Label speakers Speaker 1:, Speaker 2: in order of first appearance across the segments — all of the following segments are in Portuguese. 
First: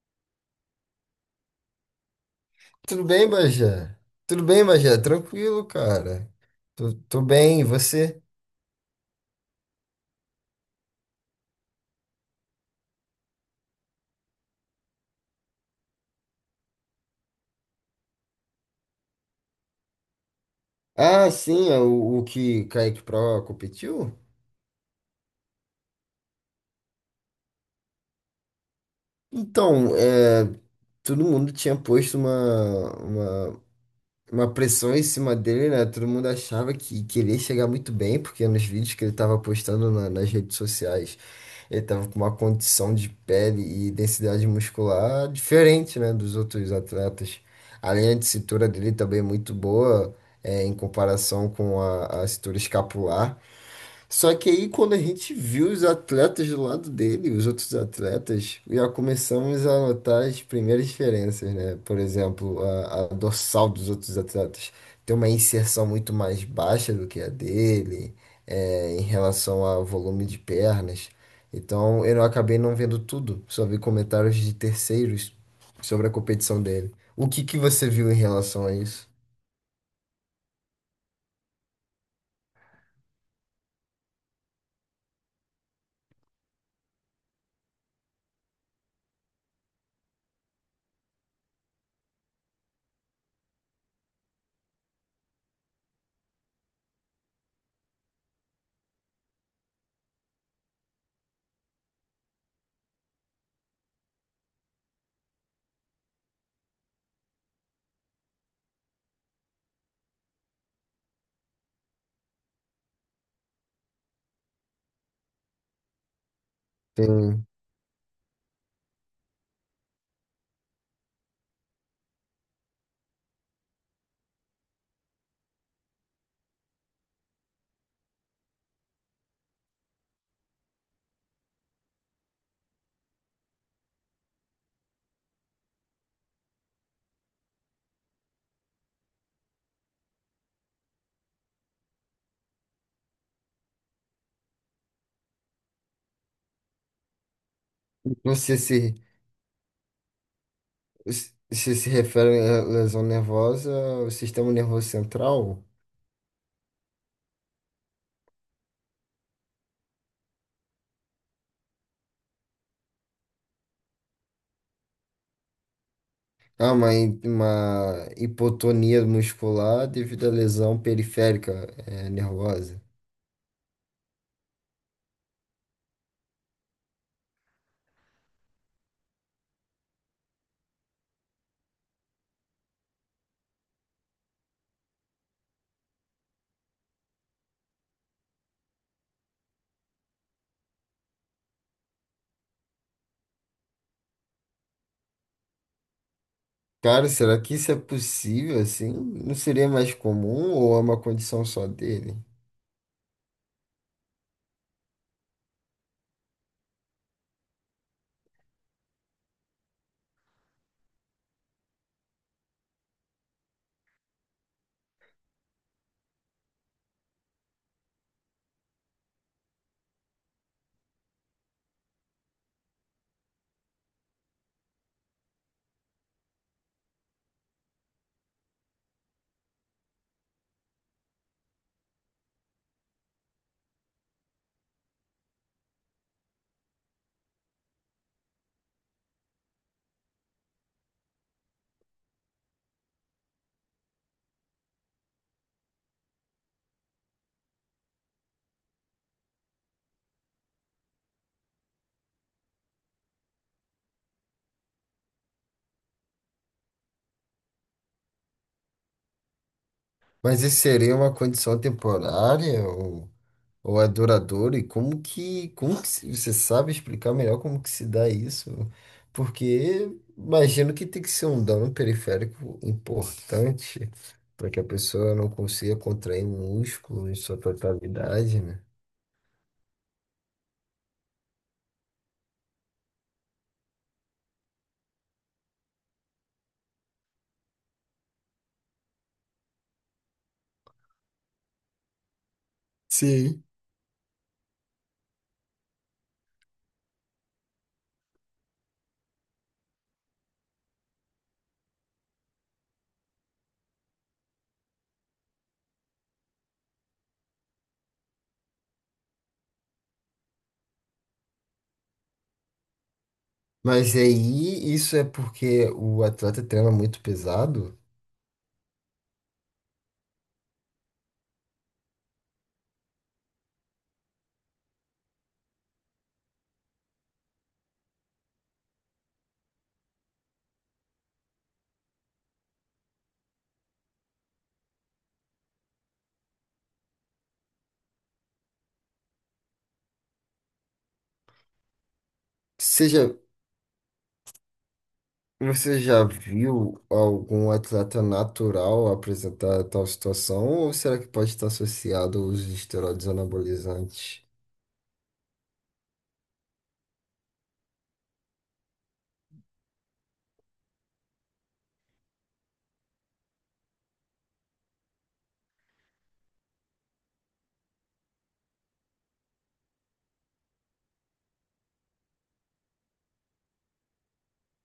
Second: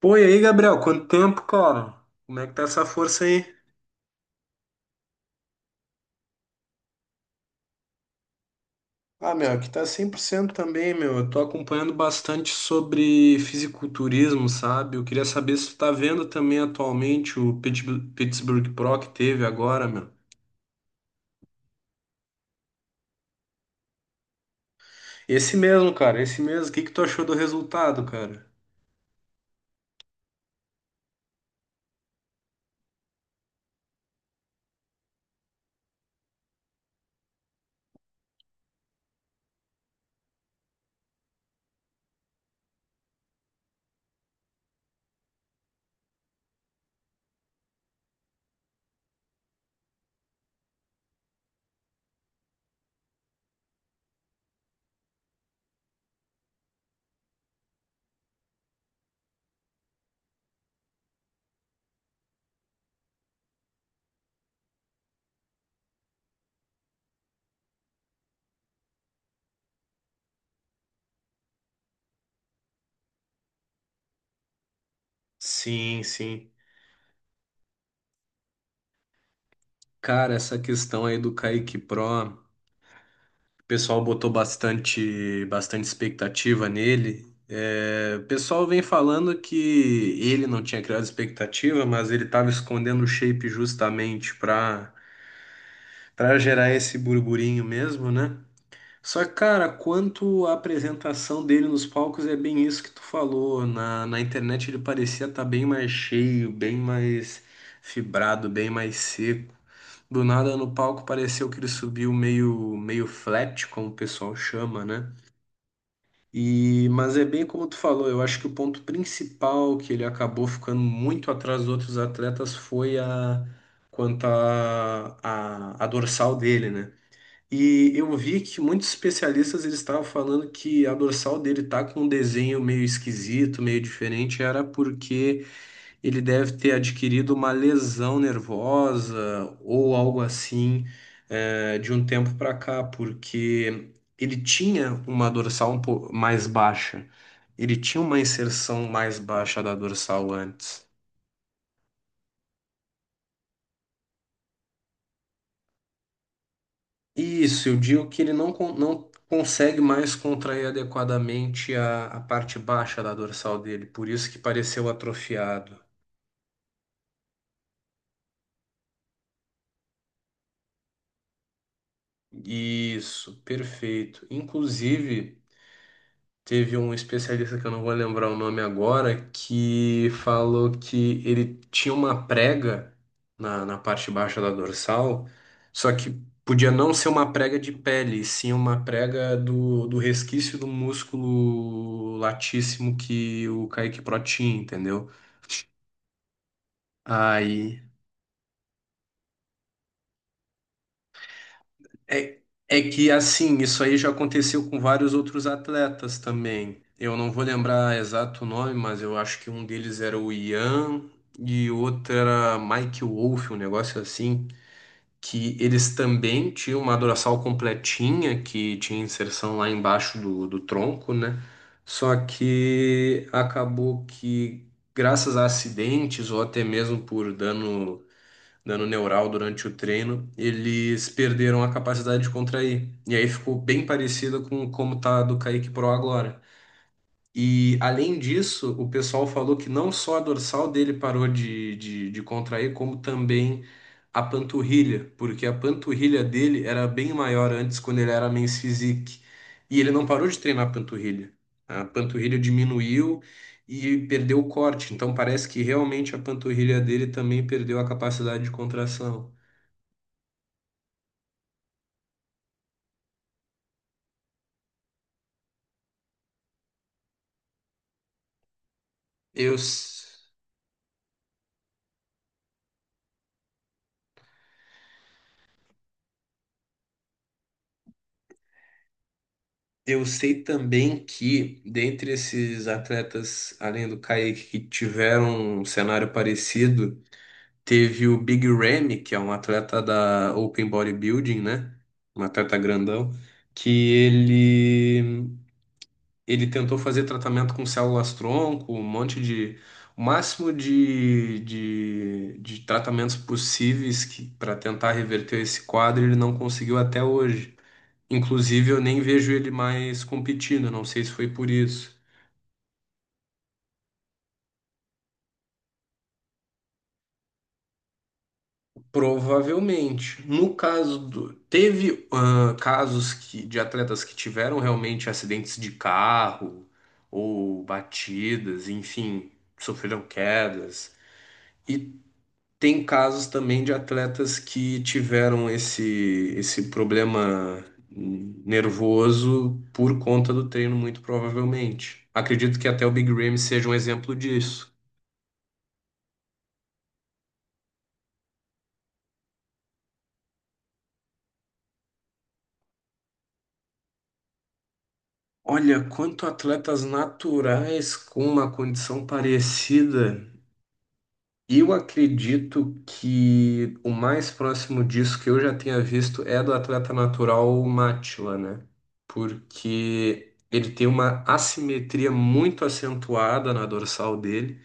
Speaker 1: Pô, e aí, Gabriel, quanto tempo, cara? Como é que tá essa
Speaker 2: Tudo
Speaker 1: força
Speaker 2: bem,
Speaker 1: aí?
Speaker 2: Bajé? Tudo bem, Bajé? Tranquilo, cara. Tô bem, e você?
Speaker 1: Ah, meu, aqui tá 100% também, meu. Eu tô acompanhando bastante sobre fisiculturismo, sabe? Eu queria saber se tu tá vendo também atualmente o Pittsburgh Pro que teve agora, meu.
Speaker 2: Ah, sim, é o que Kaique Pro competiu?
Speaker 1: Esse mesmo, cara, esse mesmo. O que que tu achou do resultado, cara?
Speaker 2: Então, é, todo mundo tinha posto uma pressão em cima dele, né? Todo mundo achava que ele ia chegar muito bem, porque nos vídeos que ele tava postando nas redes sociais, ele tava com uma condição de pele e densidade muscular diferente, né, dos outros atletas. A linha de cintura dele também é muito boa, é, em comparação com a cintura escapular. Só que aí, quando a gente viu os atletas do lado dele, os outros atletas, já começamos a notar as primeiras diferenças, né? Por exemplo, a dorsal dos outros atletas tem uma inserção muito mais baixa do que a dele, é, em relação ao volume de pernas. Então, eu acabei não vendo tudo, só vi comentários de terceiros
Speaker 1: Sim,
Speaker 2: sobre a
Speaker 1: sim.
Speaker 2: competição dele. O que que você viu em relação a isso?
Speaker 1: Cara, essa questão aí do Kaique Pro. O pessoal botou bastante, bastante expectativa nele. É, o pessoal vem falando que ele não tinha criado expectativa, mas ele estava escondendo o shape justamente para gerar esse burburinho mesmo, né? Só que, cara, quanto à apresentação dele nos palcos, é bem isso que tu falou. Na internet ele parecia estar bem mais cheio, bem mais fibrado, bem mais seco. Do nada no palco pareceu que ele subiu meio flat, como o pessoal chama, né? E, mas é bem
Speaker 2: Tem,
Speaker 1: como tu falou, eu acho que o ponto principal que ele acabou ficando muito atrás dos outros atletas foi a quanto à a dorsal dele, né? E eu vi que muitos especialistas eles estavam falando que a dorsal dele tá com um desenho meio esquisito, meio diferente, era porque ele deve ter adquirido uma lesão nervosa ou algo assim, de um tempo para cá, porque ele tinha uma dorsal um pouco mais baixa. Ele tinha uma
Speaker 2: não sei
Speaker 1: inserção
Speaker 2: se
Speaker 1: mais baixa da dorsal antes.
Speaker 2: se se refere à lesão nervosa, o sistema nervoso central?
Speaker 1: Isso, eu digo que ele não consegue mais contrair adequadamente a parte baixa da dorsal dele, por isso que pareceu atrofiado.
Speaker 2: Ah, uma, uma hipotonia muscular devido à lesão periférica, nervosa.
Speaker 1: Isso, perfeito. Inclusive. Teve um especialista que eu não vou lembrar o nome agora, que falou que ele tinha uma prega na parte baixa da dorsal, só que podia não ser uma prega de pele, e sim uma prega do resquício do músculo latíssimo que o Kaique Pro tinha, entendeu?
Speaker 2: Cara, será que isso é
Speaker 1: Aí
Speaker 2: possível assim? Não seria mais comum ou é uma condição só dele?
Speaker 1: É, é que assim, isso aí já aconteceu com vários outros atletas também. Eu não vou lembrar exato o nome, mas eu acho que um deles era o Ian e o outro era Mike Wolff, um negócio assim, que eles também tinham uma dorsal completinha que tinha inserção lá embaixo do tronco, né? Só que acabou que, graças a acidentes ou até mesmo por dano neural durante o treino, eles perderam a capacidade de contrair. E aí ficou bem parecido com como tá a do Kaique Pro agora. E além disso, o pessoal falou que não só a dorsal dele parou de contrair, como também a panturrilha, porque a panturrilha dele era bem maior antes, quando ele era Men's Physique. E ele não parou de treinar a panturrilha. A panturrilha diminuiu e perdeu o corte. Então parece que realmente a panturrilha dele também perdeu a capacidade de contração.
Speaker 2: Mas isso seria uma condição temporária ou... ou é duradouro? E como que você sabe explicar melhor como que se dá isso?
Speaker 1: Eu.
Speaker 2: Porque imagino que tem que ser um dano periférico importante para que a pessoa não consiga contrair músculo em sua totalidade, né?
Speaker 1: Eu sei também que, dentre esses atletas, além do Kaique, que tiveram um cenário parecido, teve o Big Ramy, que é um atleta da Open Bodybuilding, né? Um atleta grandão,
Speaker 2: Sim.
Speaker 1: que ele tentou fazer tratamento com células-tronco, um monte de. O máximo de tratamentos possíveis para tentar reverter esse quadro, ele não conseguiu até hoje. Inclusive, eu nem vejo ele mais competindo, não sei se foi por isso.
Speaker 2: Mas aí isso é porque o atleta treina muito pesado.
Speaker 1: Provavelmente. No caso do. Teve casos que, de atletas que tiveram realmente acidentes de carro ou batidas, enfim, sofreram quedas. E tem casos também de atletas que tiveram esse problema nervoso por conta do treino, muito provavelmente. Acredito que até o Big
Speaker 2: Seja,
Speaker 1: Ramy seja um exemplo disso.
Speaker 2: você já viu algum atleta natural apresentar tal situação? Ou será que pode estar associado aos uso esteroides anabolizantes?
Speaker 1: Olha, quanto atletas naturais com uma condição parecida, eu acredito que o mais próximo disso que eu já tenha visto é do atleta natural Mátila, né? Porque ele tem uma assimetria muito acentuada na dorsal dele,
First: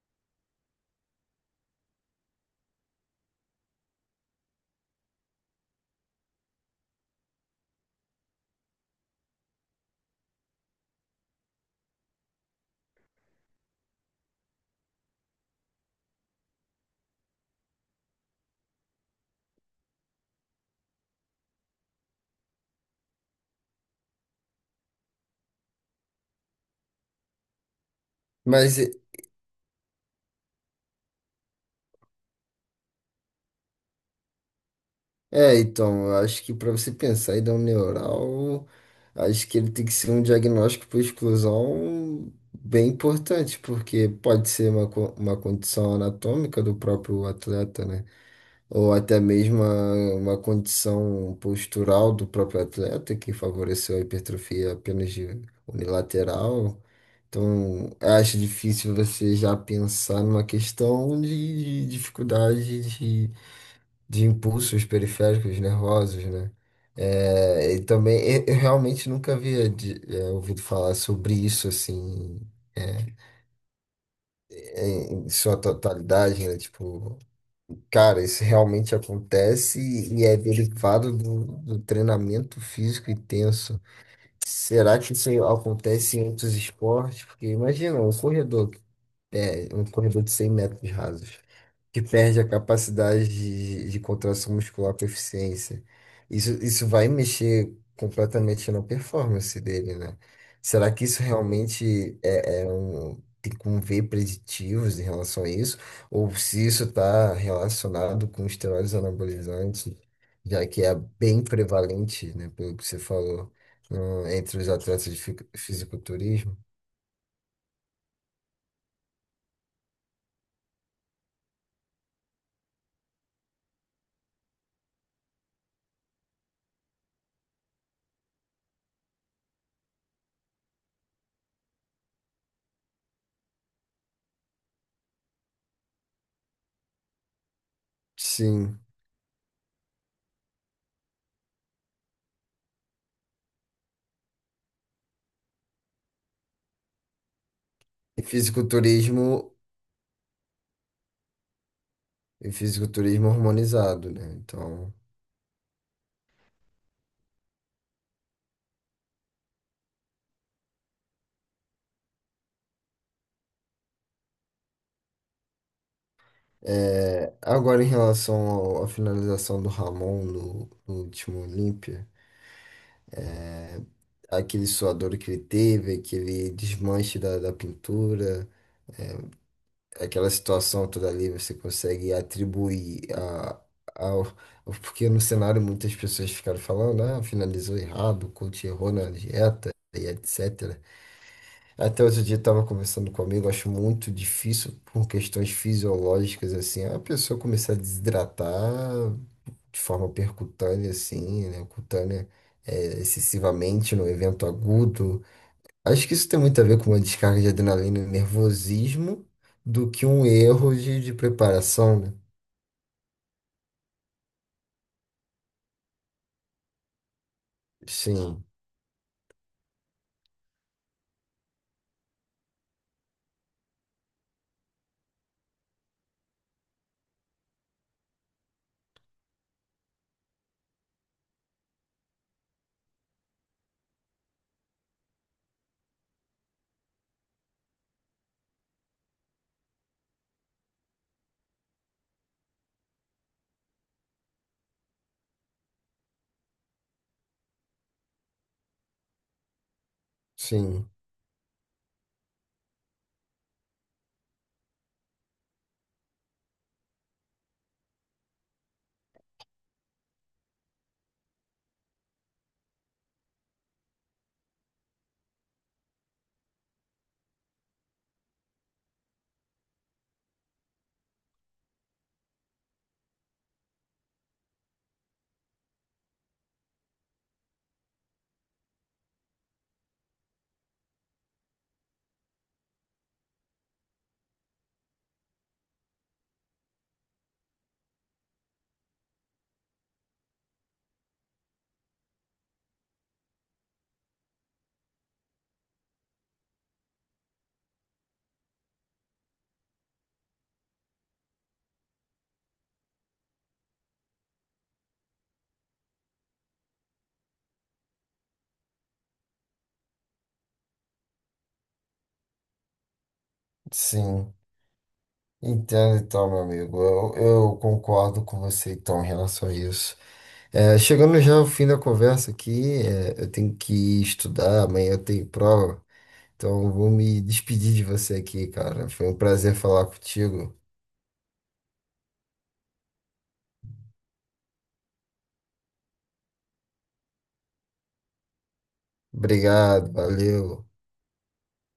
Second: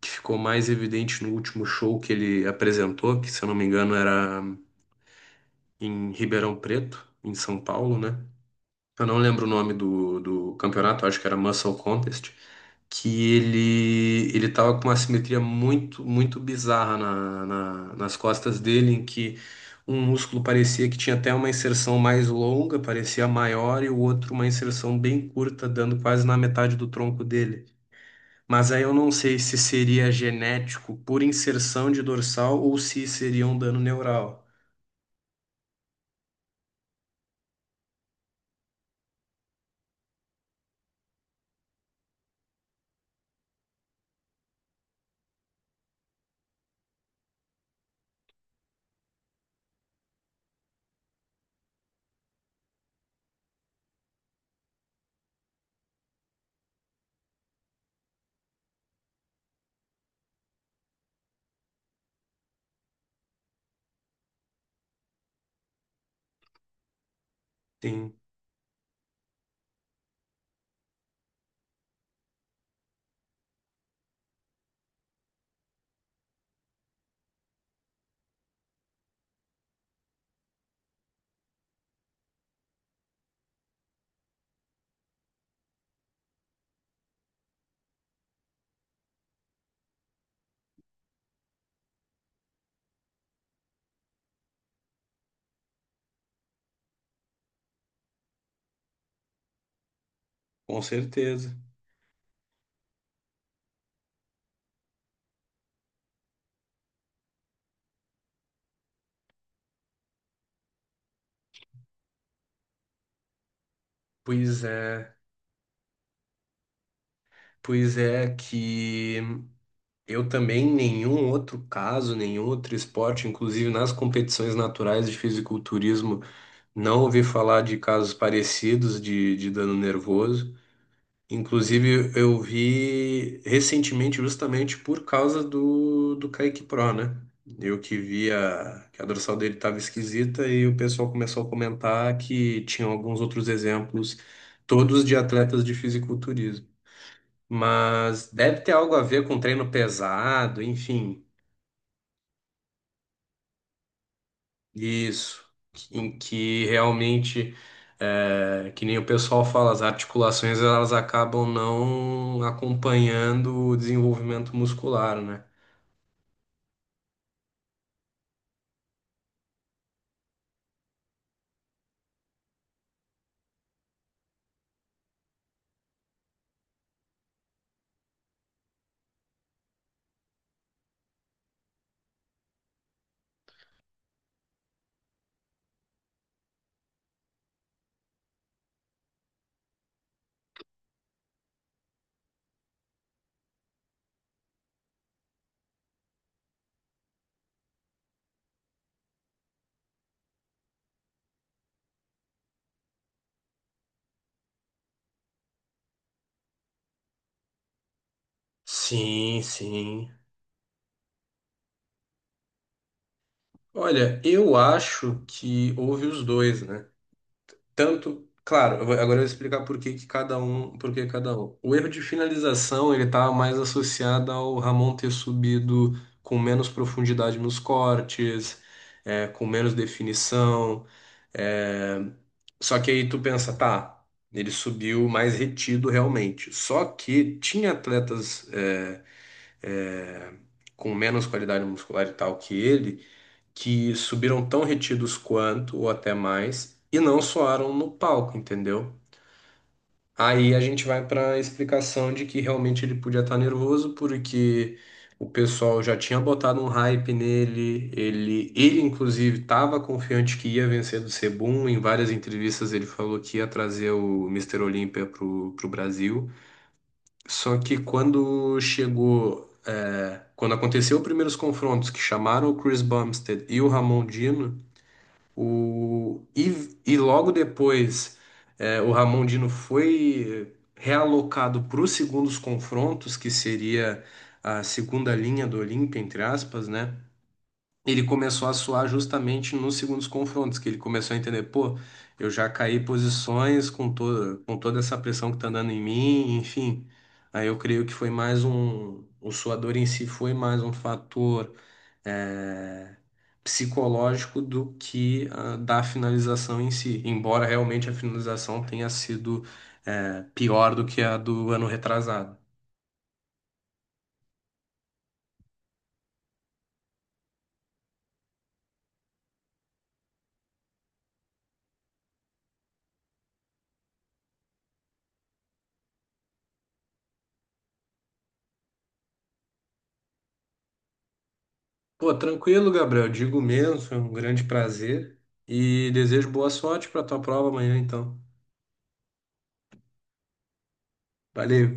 Speaker 1: que ficou mais evidente no último show que ele apresentou, que se eu não me engano era em Ribeirão Preto, em São Paulo, né? Eu não lembro o nome do campeonato, acho que era Muscle Contest. Que ele tava com uma simetria muito muito bizarra nas costas dele, em que um músculo parecia que tinha até uma inserção mais longa, parecia maior, e o outro uma inserção bem curta, dando quase na metade do tronco dele. Mas
Speaker 2: Mas,
Speaker 1: aí eu não sei se seria genético por inserção de dorsal ou se seria um dano neural.
Speaker 2: então, eu acho que para você pensar em dar um neural, acho que ele tem que ser um diagnóstico por exclusão bem importante, porque pode ser uma, uma condição anatômica do próprio atleta, né? Ou até mesmo uma condição postural do próprio atleta que favoreceu a hipertrofia apenas de unilateral. Então, eu acho difícil você já pensar numa questão de dificuldade de impulsos periféricos nervosos, né? É, e
Speaker 1: Sim,
Speaker 2: também eu realmente nunca havia é, ouvido falar sobre isso assim, é, em em sua totalidade, né? Tipo, cara, isso realmente acontece e é derivado do, do treinamento físico intenso. Será que isso acontece em outros esportes? Porque imagina um corredor, é, um corredor de 100 metros rasos que perde a capacidade de contração muscular com eficiência. Isso vai mexer completamente na performance dele, né?
Speaker 1: com
Speaker 2: Será que isso
Speaker 1: certeza.
Speaker 2: realmente é, é um, tem como ver preditivos em relação a isso? Ou se isso está relacionado com esteroides anabolizantes, já que é bem prevalente, né, pelo que você falou, entre
Speaker 1: Pois
Speaker 2: os atletas
Speaker 1: é,
Speaker 2: de fisiculturismo?
Speaker 1: pois é que Eu também, nenhum outro caso, nenhum outro esporte, inclusive nas competições naturais de fisiculturismo, não ouvi falar de casos parecidos de dano nervoso. Inclusive, eu vi recentemente, justamente por causa do Kaique Pro, né? Eu que
Speaker 2: Sim.
Speaker 1: via que a dorsal dele estava esquisita e o pessoal começou a comentar que tinham alguns outros exemplos, todos de atletas de fisiculturismo.
Speaker 2: E
Speaker 1: Mas deve ter algo a ver com
Speaker 2: fisiculturismo
Speaker 1: treino pesado, enfim.
Speaker 2: E fisiculturismo harmonizado, né? Então,
Speaker 1: Isso, em que realmente, que nem o pessoal fala, as articulações elas acabam não acompanhando o desenvolvimento muscular, né?
Speaker 2: é, agora em relação à finalização do Ramon no último Olímpia, aquele suador que ele teve, aquele desmanche da pintura, aquela situação toda ali, você consegue atribuir a, ao. Porque no cenário muitas pessoas ficaram falando, ah, finalizou errado, o coach errou na dieta e etc. Até outro dia estava conversando comigo, acho muito difícil por questões fisiológicas assim, a pessoa começar a desidratar de forma percutânea assim, né, cutânea, é, excessivamente no evento agudo. Acho que isso tem muito a ver com uma descarga de adrenalina e nervosismo
Speaker 1: Sim,
Speaker 2: do que
Speaker 1: sim.
Speaker 2: um erro de preparação, né?
Speaker 1: Olha, eu acho que houve os dois, né? Tanto,
Speaker 2: Sim,
Speaker 1: claro, agora eu vou explicar por que que cada um, por que cada um. O erro de finalização, ele estava mais associado ao Ramon ter subido com menos profundidade nos cortes, com menos definição. É, Só que aí tu pensa, tá, ele subiu mais retido realmente. Só que tinha atletas é, com menos qualidade muscular e tal que subiram tão retidos quanto, ou até mais, e não soaram no palco, entendeu? Aí a gente
Speaker 2: sim,
Speaker 1: vai para a explicação de que realmente ele podia estar nervoso porque o pessoal já tinha botado um hype nele, ele inclusive estava confiante que ia vencer do Sebum, em várias entrevistas ele falou que ia trazer o Mister Olímpia pro Brasil. Só que quando chegou, quando aconteceu os primeiros confrontos que chamaram o Chris Bumstead e o Ramon Dino, e logo depois, o Ramon Dino foi realocado para os segundos confrontos, que seria a segunda linha do Olímpia, entre aspas, né? Ele começou a suar justamente nos segundos confrontos, que ele começou a entender, pô, eu já caí posições com toda essa pressão que tá dando em mim, enfim. Aí eu creio que foi mais um, o suador em si foi mais um fator é, psicológico do que da finalização em si, embora realmente a finalização tenha sido pior do que a do ano retrasado.
Speaker 2: sim. Entendo então, meu amigo. Eu concordo com você então em relação a isso. É, chegando já ao fim da conversa aqui, é, eu tenho que estudar, amanhã eu tenho prova, então eu vou me despedir de você aqui, cara. Foi um prazer falar contigo.
Speaker 1: Pô, tranquilo, Gabriel. Digo mesmo, foi um grande prazer e desejo boa sorte para tua prova amanhã, então.
Speaker 2: Obrigado, valeu.
Speaker 1: Valeu.